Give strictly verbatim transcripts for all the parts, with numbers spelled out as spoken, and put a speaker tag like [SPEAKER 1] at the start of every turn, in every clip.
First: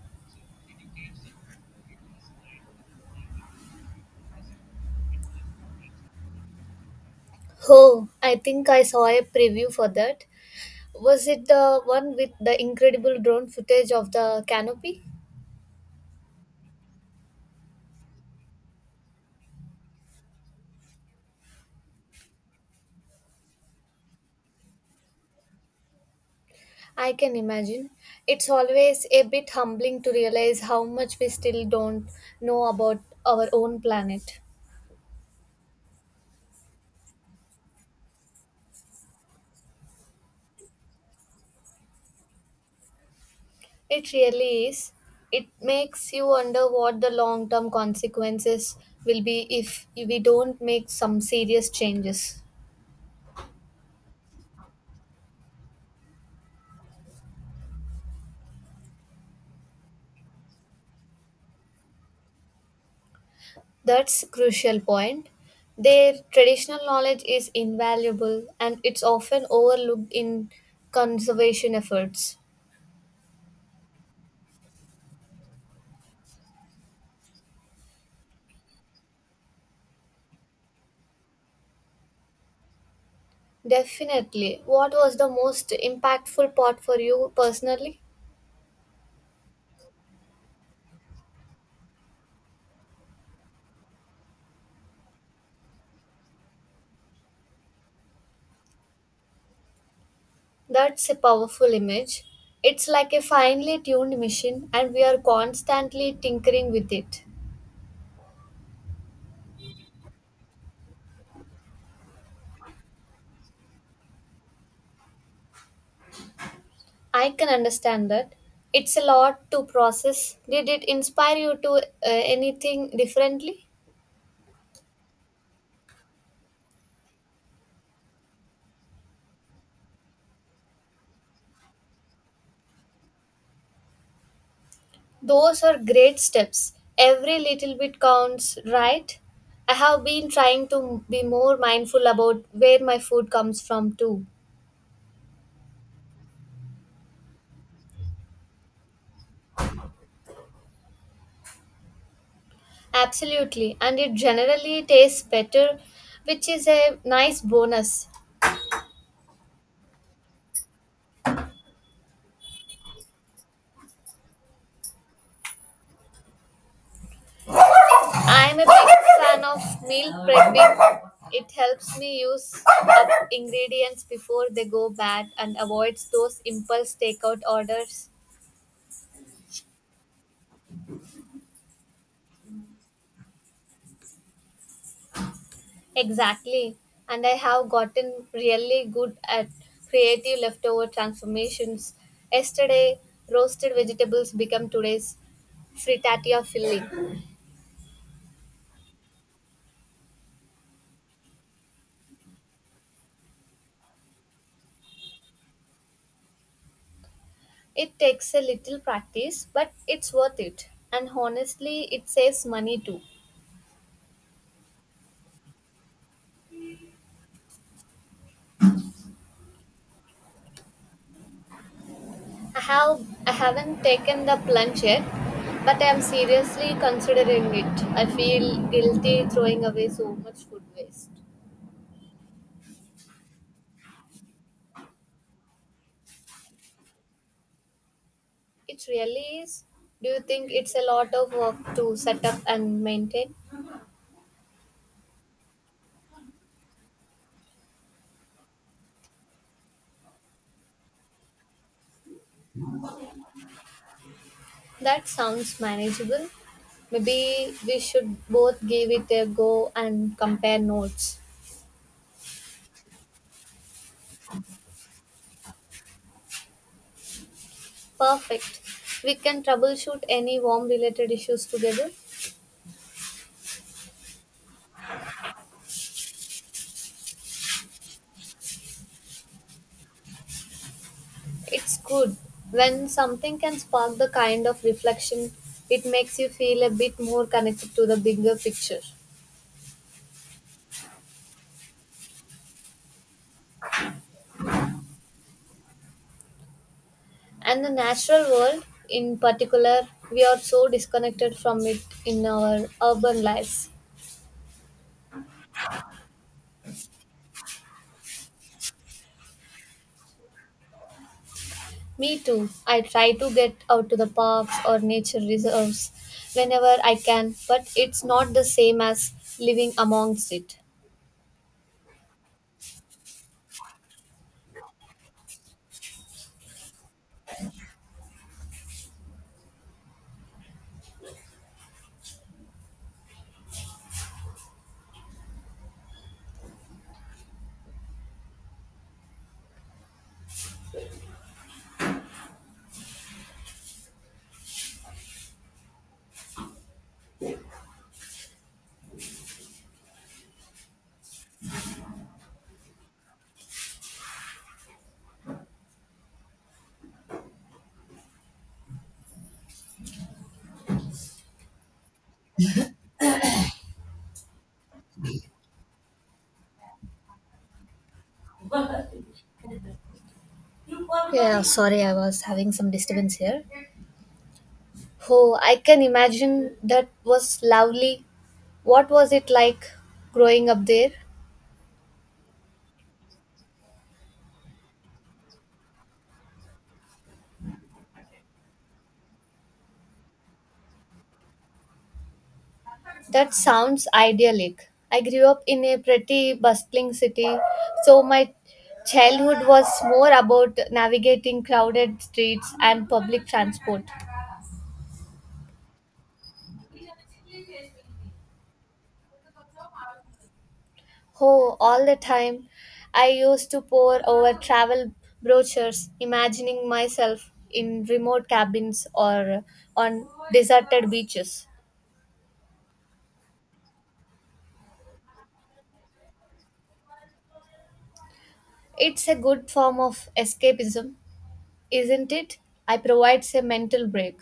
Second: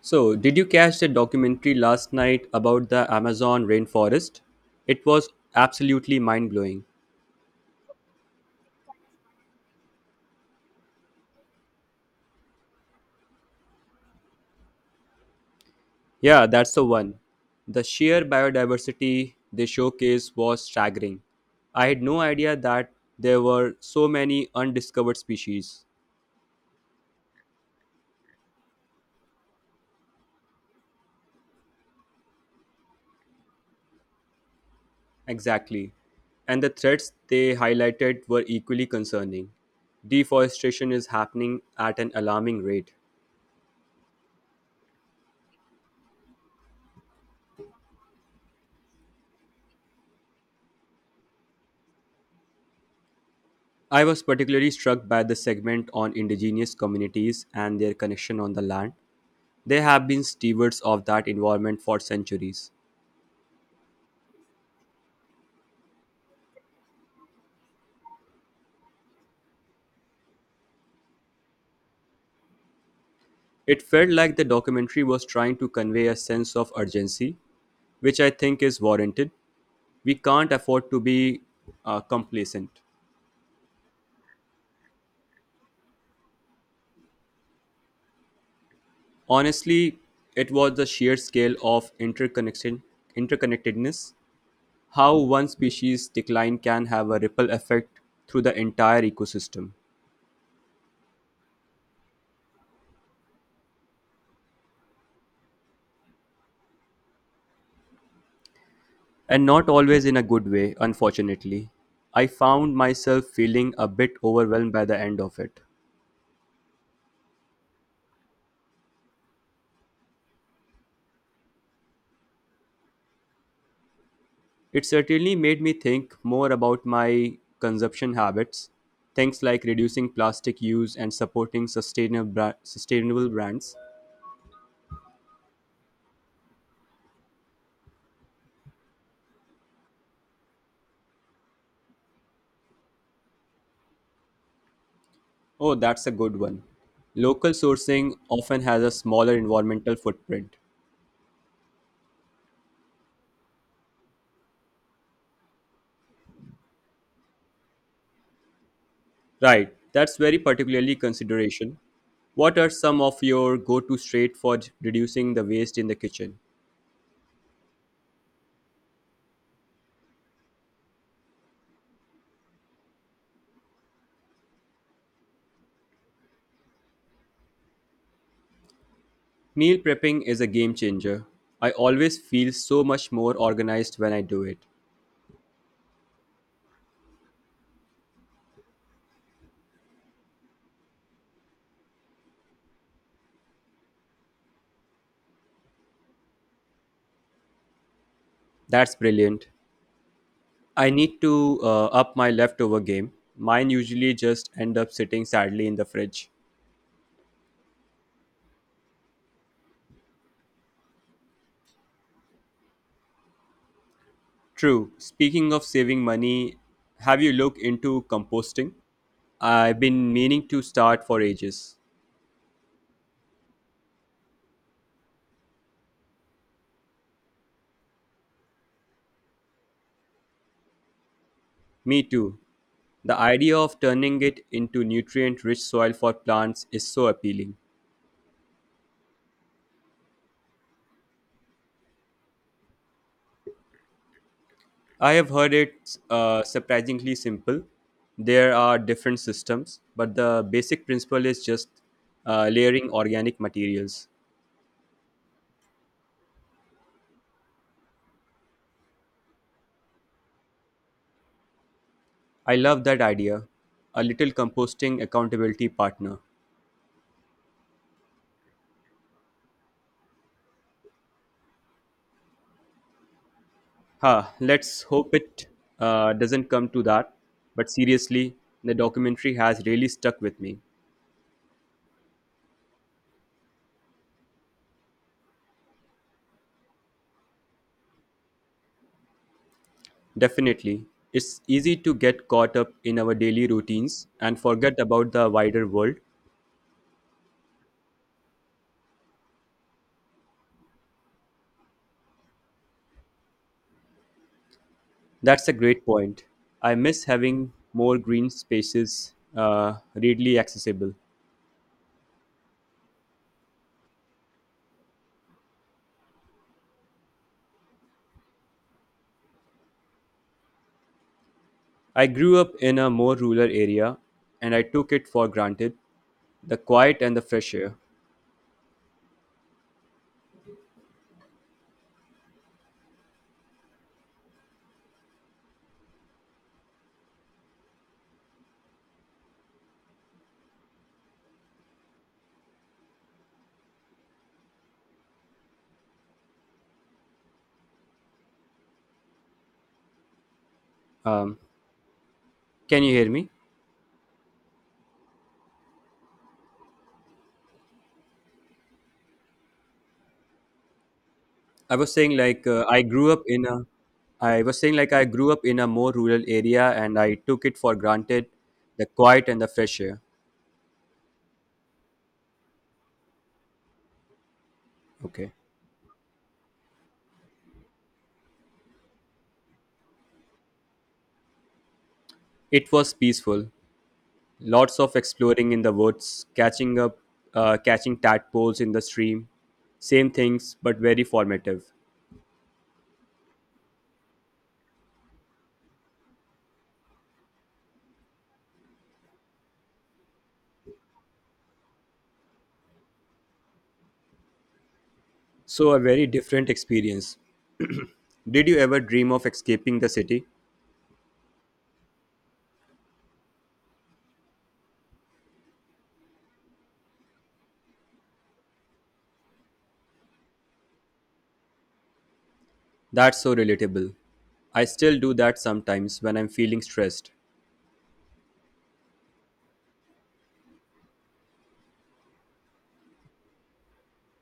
[SPEAKER 1] So, did you catch the documentary last night about the Amazon rainforest? It was absolutely mind blowing.
[SPEAKER 2] Oh, I think I saw a preview for that. Was it the one with the incredible drone footage of the canopy?
[SPEAKER 1] Yeah, that's the one. The sheer biodiversity they showcased was staggering. I had no idea that there were so many undiscovered species.
[SPEAKER 2] I can imagine. It's always a bit humbling to realize how much we still don't know about our own planet.
[SPEAKER 1] Exactly. And the threats they highlighted were equally concerning. Deforestation is happening at an alarming rate.
[SPEAKER 2] It really is. It makes you wonder what the long term consequences will be if we don't make some serious changes.
[SPEAKER 1] I was particularly struck by the segment on indigenous communities and their connection on the land. They have been stewards of that environment for centuries.
[SPEAKER 2] That's crucial point. Their traditional knowledge is invaluable and it's often overlooked in conservation efforts.
[SPEAKER 1] It felt like the documentary was trying to convey a sense of urgency, which I think is warranted. We can't afford to be uh, complacent.
[SPEAKER 2] Definitely. What was the most impactful part for you personally?
[SPEAKER 1] Honestly, it was the sheer scale of interconnection, interconnectedness, how one species decline can have a ripple effect through the entire ecosystem.
[SPEAKER 2] That's a powerful image. It's like a finely tuned machine and we are constantly tinkering with it.
[SPEAKER 1] And not always in a good way, unfortunately. I found myself feeling a bit overwhelmed by the end of it.
[SPEAKER 2] I can understand that. It's a lot to process. Did it inspire you to uh, anything differently?
[SPEAKER 1] It certainly made me think more about my consumption habits, things like reducing plastic use and supporting sustainable, bra- sustainable brands.
[SPEAKER 2] Those are great steps. Every little bit counts, right? I have been trying to be more mindful about where my food comes from, too.
[SPEAKER 1] Oh, that's a good one. Local sourcing often has a smaller environmental footprint.
[SPEAKER 2] Absolutely, and it generally tastes better, which is a nice bonus.
[SPEAKER 1] Right, that's very particularly consideration. What are some of your go-to straight for reducing the waste in the kitchen?
[SPEAKER 2] I am a big fan of meal prepping. It helps me use up ingredients before they go bad and avoids those impulse takeout orders.
[SPEAKER 1] Meal prepping is a game changer. I always feel so much more organized when I do it.
[SPEAKER 2] Exactly. And I have gotten really good at creative leftover transformations. Yesterday, roasted vegetables become today's frittata filling.
[SPEAKER 1] That's brilliant. I need to uh, up my leftover game. Mine usually just end up sitting sadly in the fridge.
[SPEAKER 2] It takes a little practice, but it's worth it. And honestly, it saves money too.
[SPEAKER 1] True. Speaking of saving money, have you looked into composting? I've been meaning to start for ages.
[SPEAKER 2] I have I haven't taken the plunge yet, but I am seriously considering it. I feel guilty throwing away so much food waste.
[SPEAKER 1] Me too. The idea of turning it into nutrient rich soil for plants is so appealing.
[SPEAKER 2] It really is. Do you think it's a lot of work to set up and maintain?
[SPEAKER 1] I have heard it's uh, surprisingly simple. There are different systems, but the basic principle is just uh, layering organic materials.
[SPEAKER 2] That sounds manageable. Maybe we should both give it a go and compare notes.
[SPEAKER 1] I love that idea. A little composting accountability partner.
[SPEAKER 2] Perfect. We can troubleshoot any warm related issues together.
[SPEAKER 1] Ha, let's hope it uh, doesn't come to that. But seriously, the documentary has really stuck with me.
[SPEAKER 2] It's good. When something can spark the kind of reflection, it makes you feel a bit more connected to the bigger picture.
[SPEAKER 1] Definitely. It's easy to get caught up in our daily routines and forget about the wider world.
[SPEAKER 2] And the natural world in particular, we are so disconnected from it in our urban lives.
[SPEAKER 1] That's a great point. I miss having more green spaces uh, readily accessible.
[SPEAKER 2] Me too. I try to get out to the parks or nature reserves whenever I can, but it's not the same as living amongst it.
[SPEAKER 1] I grew up in a more rural area and I took it for granted the quiet and the fresh air. Um, can you hear me? I was saying like uh, I grew up in a I was saying like I grew up in a more rural area and I took it for granted the quiet and the fresh air.
[SPEAKER 2] Yeah, sorry, I was having some disturbance here.
[SPEAKER 1] Okay.
[SPEAKER 2] Oh, I can imagine that was lovely. What was it like growing up there?
[SPEAKER 1] It was peaceful. Lots of exploring in the woods, catching up, uh, catching tadpoles in the stream. Same things, but very formative.
[SPEAKER 2] That sounds idyllic. I grew up in a pretty bustling city, so my childhood was more about navigating crowded streets and public transport.
[SPEAKER 1] So, a very different experience. Did you ever dream of escaping the city?
[SPEAKER 2] Oh, all the time. I used to pore over travel brochures, imagining myself in remote cabins or on deserted beaches.
[SPEAKER 1] That's so relatable. I still do that sometimes when I'm feeling stressed.
[SPEAKER 2] It's a good form of escapism, isn't it? I provides a mental break.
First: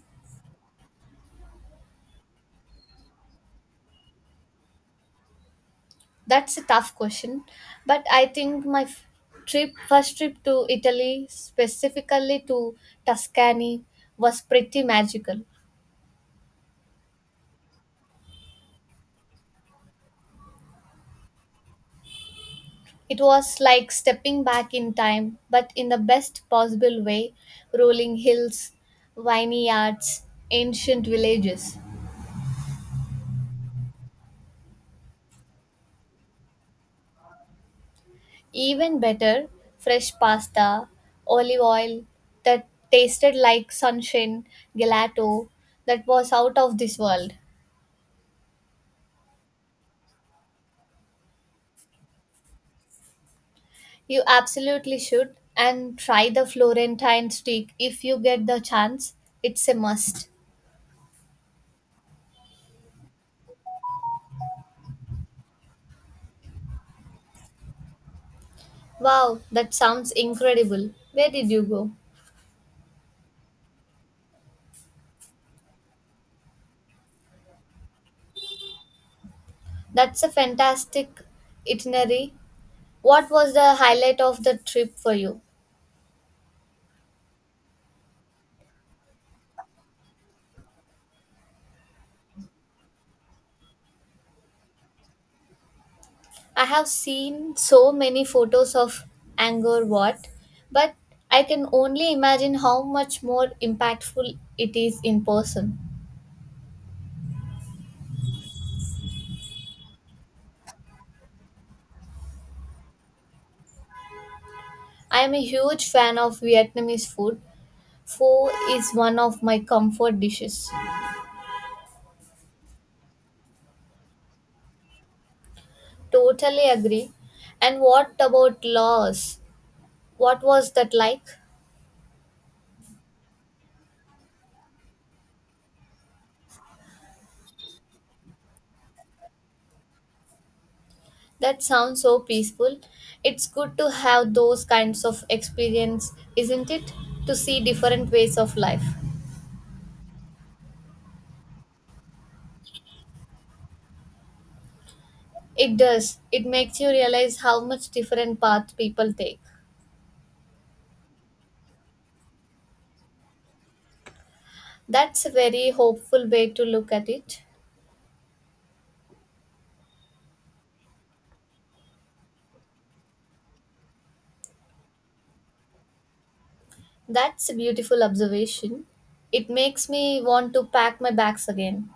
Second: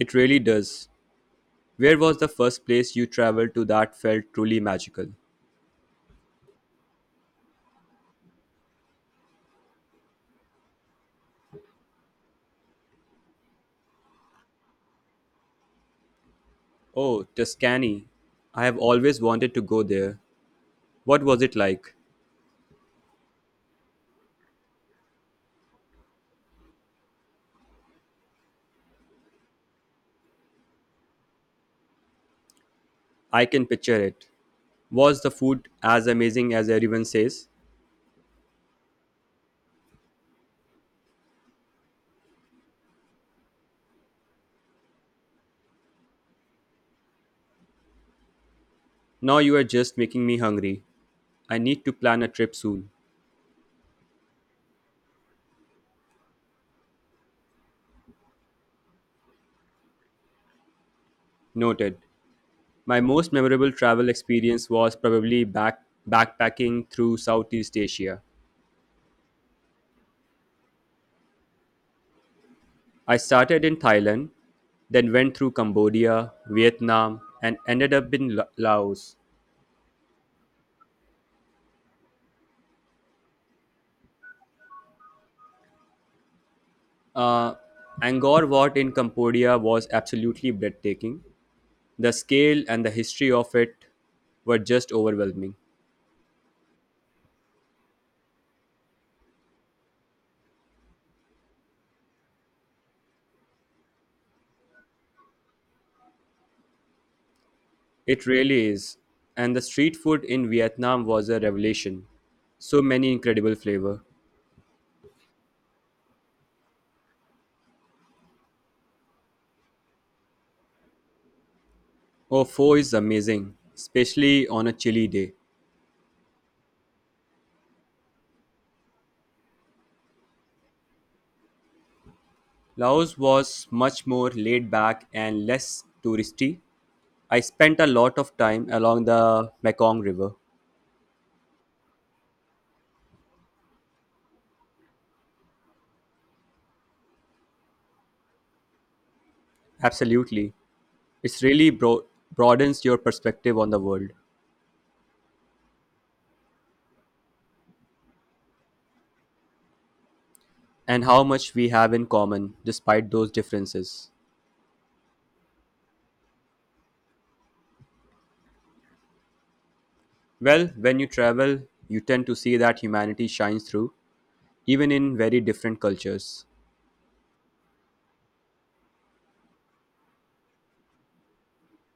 [SPEAKER 1] It really does. Where was the first place you traveled to that felt truly magical?
[SPEAKER 2] That's a tough question, but I think my f- trip, first trip to Italy, specifically to Tuscany, was pretty magical.
[SPEAKER 1] Oh, Tuscany. I have always wanted to go there. What was it like?
[SPEAKER 2] It was like stepping back in time, but in the best possible way, rolling hills, vineyards, ancient villages.
[SPEAKER 1] I can picture it. Was the food as amazing as everyone says?
[SPEAKER 2] Even better, fresh pasta, olive oil that tasted like sunshine, gelato that was out of this world.
[SPEAKER 1] Now you are just making me hungry. I need to plan a trip soon.
[SPEAKER 2] You absolutely should. And try the Florentine steak if you get the chance. It's a must.
[SPEAKER 1] Noted. My most memorable travel experience was probably back backpacking through Southeast Asia.
[SPEAKER 2] Wow, that sounds incredible. Where did you go?
[SPEAKER 1] I started in Thailand, then went through Cambodia, Vietnam, and ended up in La- Laos.
[SPEAKER 2] That's a fantastic itinerary. What was the highlight of the trip for you?
[SPEAKER 1] Uh, Angkor Wat in Cambodia was absolutely breathtaking. The scale and the history of it were just overwhelming.
[SPEAKER 2] I have seen so many photos of Angkor Wat, but I can only imagine how much more impactful it is in person.
[SPEAKER 1] It really is. And the street food in Vietnam was a revelation. So many incredible flavor.
[SPEAKER 2] I am a huge fan of Vietnamese food, Pho is one of my comfort dishes.
[SPEAKER 1] Oh, pho is amazing, especially on a chilly day.
[SPEAKER 2] Totally agree. And what about Laos? What was that like?
[SPEAKER 1] Laos was much more laid back and less touristy. I spent a lot of time along the Mekong River.
[SPEAKER 2] That sounds so peaceful. It's good to have those kinds of experience, isn't it? To see different ways of life.
[SPEAKER 1] Absolutely. It's really bro- broadens your perspective on the world.
[SPEAKER 2] It does. It makes you realize how much different path people take.
[SPEAKER 1] And how much we have in common despite those differences.
[SPEAKER 2] That's a very hopeful way to look at it.
[SPEAKER 1] Well, when you travel, you tend to see that humanity shines through even in very different cultures.
[SPEAKER 2] That's a beautiful observation. It makes me want to pack my bags again.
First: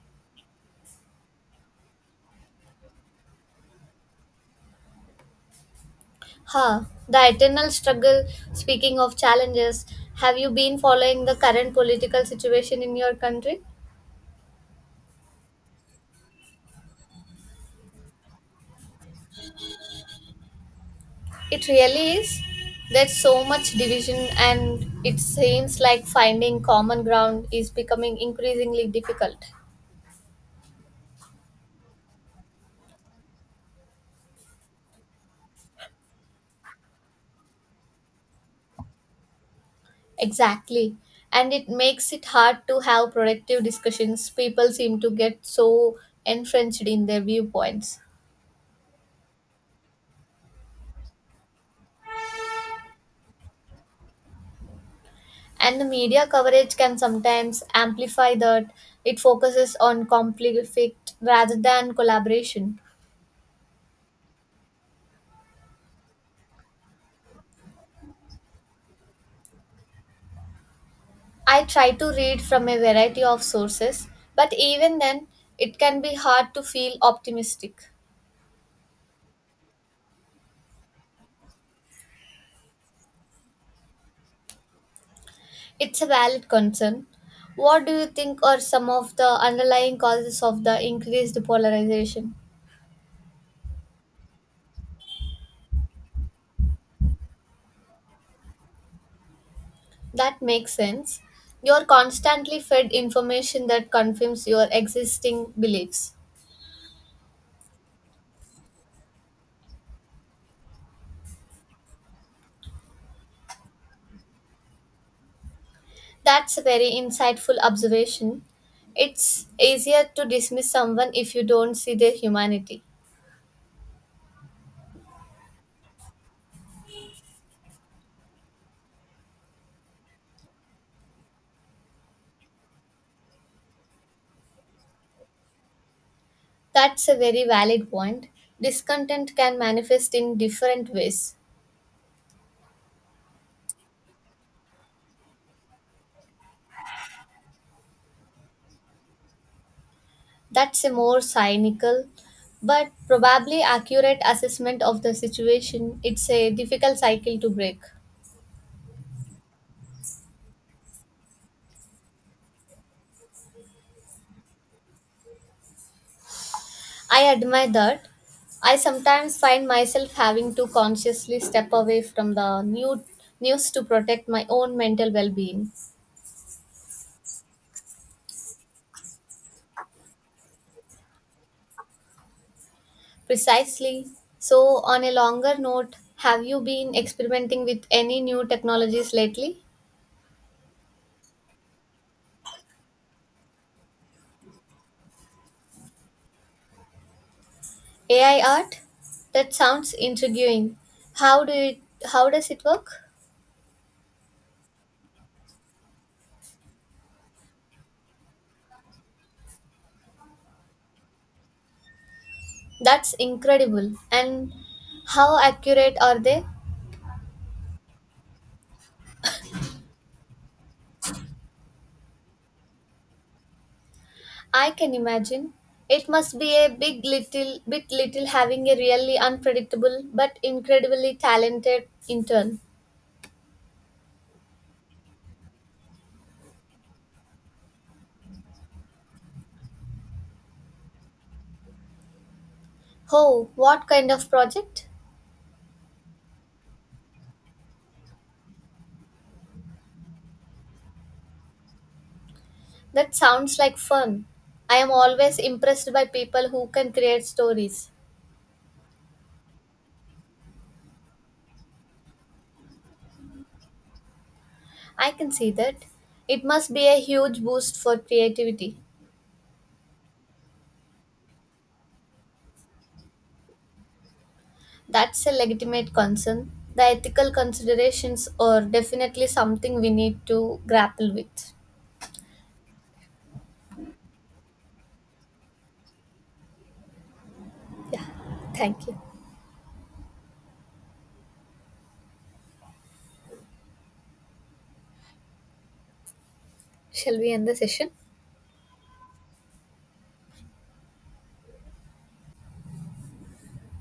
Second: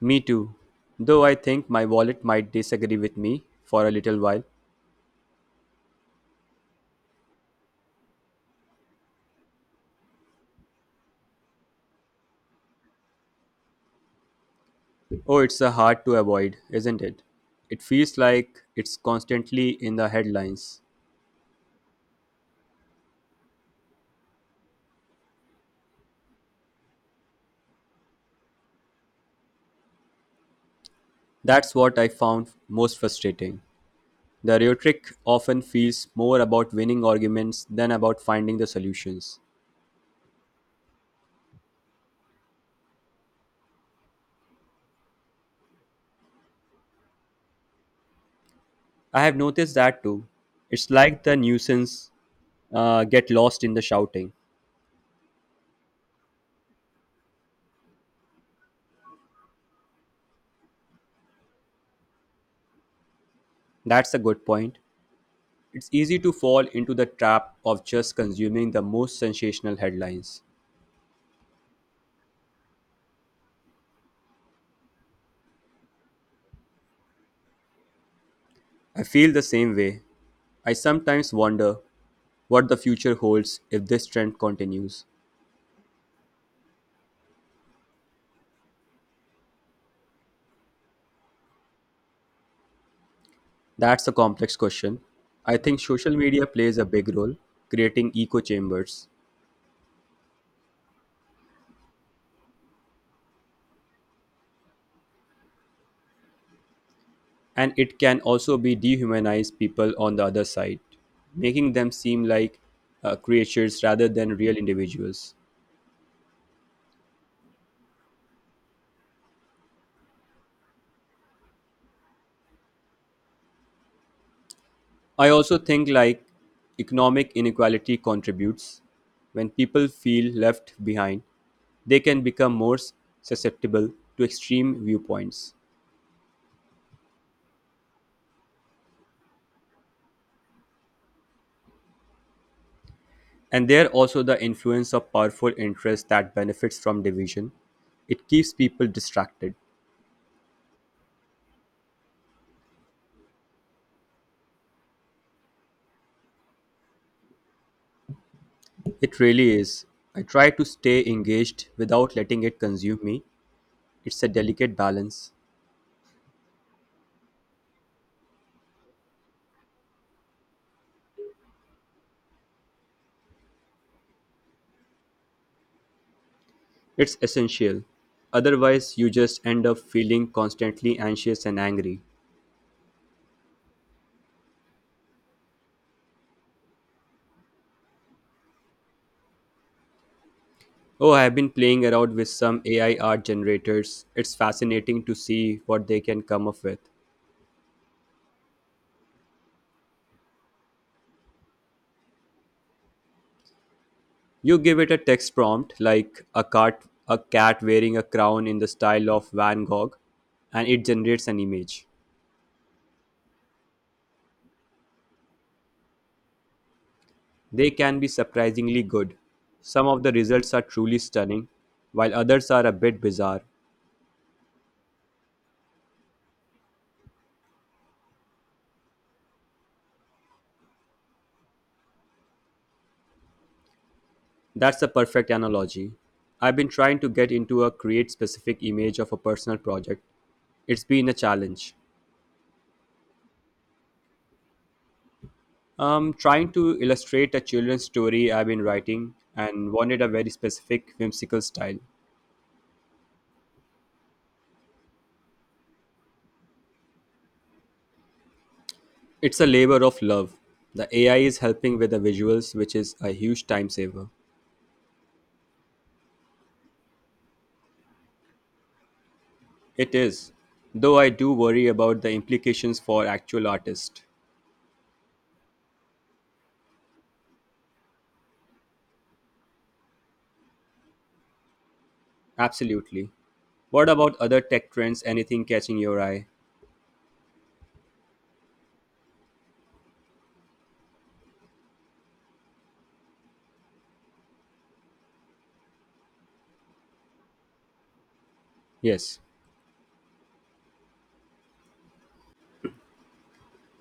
[SPEAKER 1] Me too. Though I think my wallet might disagree with me for a little while.
[SPEAKER 2] Huh, the eternal struggle. Speaking of challenges, have you been following the current political situation in your country?
[SPEAKER 1] Oh, it's a hard to avoid, isn't it? It feels like it's constantly in the headlines.
[SPEAKER 2] It really is. There's so much division, and it seems like finding common ground is becoming increasingly difficult.
[SPEAKER 1] That's what I found most frustrating. The rhetoric often feels more about winning arguments than about finding the solutions.
[SPEAKER 2] Exactly. And it makes it hard to have productive discussions. People seem to get so entrenched in their viewpoints.
[SPEAKER 1] I have noticed that too. It's like the nuisance uh, get lost in the shouting.
[SPEAKER 2] And the media coverage can sometimes amplify that. It focuses on conflict rather than collaboration.
[SPEAKER 1] That's a good point. It's easy to fall into the trap of just consuming the most sensational headlines.
[SPEAKER 2] I try to read from a variety of sources, but even then, it can be hard to feel optimistic.
[SPEAKER 1] I feel the same way. I sometimes wonder what the future holds if this trend continues.
[SPEAKER 2] It's a valid concern. What do you think are some of the underlying causes of the increased polarization?
[SPEAKER 1] That's a complex question. I think social media plays a big role, creating echo chambers,
[SPEAKER 2] That makes sense. You're constantly fed information that confirms your existing beliefs.
[SPEAKER 1] and it can also be dehumanize people on the other side, making them seem like uh, creatures rather than real individuals.
[SPEAKER 2] That's a very insightful observation. It's easier to dismiss someone if you don't see their humanity.
[SPEAKER 1] I also think like economic inequality contributes. When people feel left behind, they can become more susceptible to extreme viewpoints.
[SPEAKER 2] That's a very valid point. Discontent can manifest in different ways.
[SPEAKER 1] And there also the influence of powerful interests that benefits from division. It keeps people distracted.
[SPEAKER 2] That's a more cynical but probably accurate assessment of the situation. It's a difficult cycle to break.
[SPEAKER 1] It really is. I try to stay engaged without letting it consume me. It's a delicate balance.
[SPEAKER 2] I admire that. I sometimes find myself having to consciously step away from the new news to protect my own mental well-being.
[SPEAKER 1] It's essential. Otherwise, you just end up feeling constantly anxious and angry.
[SPEAKER 2] Precisely. So, on a longer note, have you been experimenting with any new technologies lately?
[SPEAKER 1] Oh, I've been playing around with some A I art generators. It's fascinating to see what they can come up with.
[SPEAKER 2] A I art? That sounds intriguing. How do it how does it work?
[SPEAKER 1] You give it a text prompt like a cat, a cat wearing a crown in the style of Van Gogh, and it generates an image.
[SPEAKER 2] That's incredible. And how accurate are they?
[SPEAKER 1] They can be surprisingly good. Some of the results are truly stunning, while others are a bit bizarre.
[SPEAKER 2] I can imagine. It must be a big little bit little having a really unpredictable but incredibly talented intern.
[SPEAKER 1] That's a perfect analogy. I've been trying to get into a create specific image of a personal project. It's been a challenge.
[SPEAKER 2] Oh, what kind of project?
[SPEAKER 1] I trying to illustrate a children's story I've been writing and wanted a very specific whimsical style.
[SPEAKER 2] That sounds like fun. I am always impressed by people who can create stories.
[SPEAKER 1] It's a labor of love. The A I is helping with the visuals, which is a huge time saver.
[SPEAKER 2] I can see that. It must be a huge boost for creativity.
[SPEAKER 1] It is, though I do worry about the implications for actual artists.
[SPEAKER 2] That's a legitimate concern. The ethical considerations are definitely something we need to grapple with.
[SPEAKER 1] Absolutely. What about other tech trends? Anything catching your eye?
[SPEAKER 2] Yeah, thank you. Shall we end the session?
[SPEAKER 1] Yes.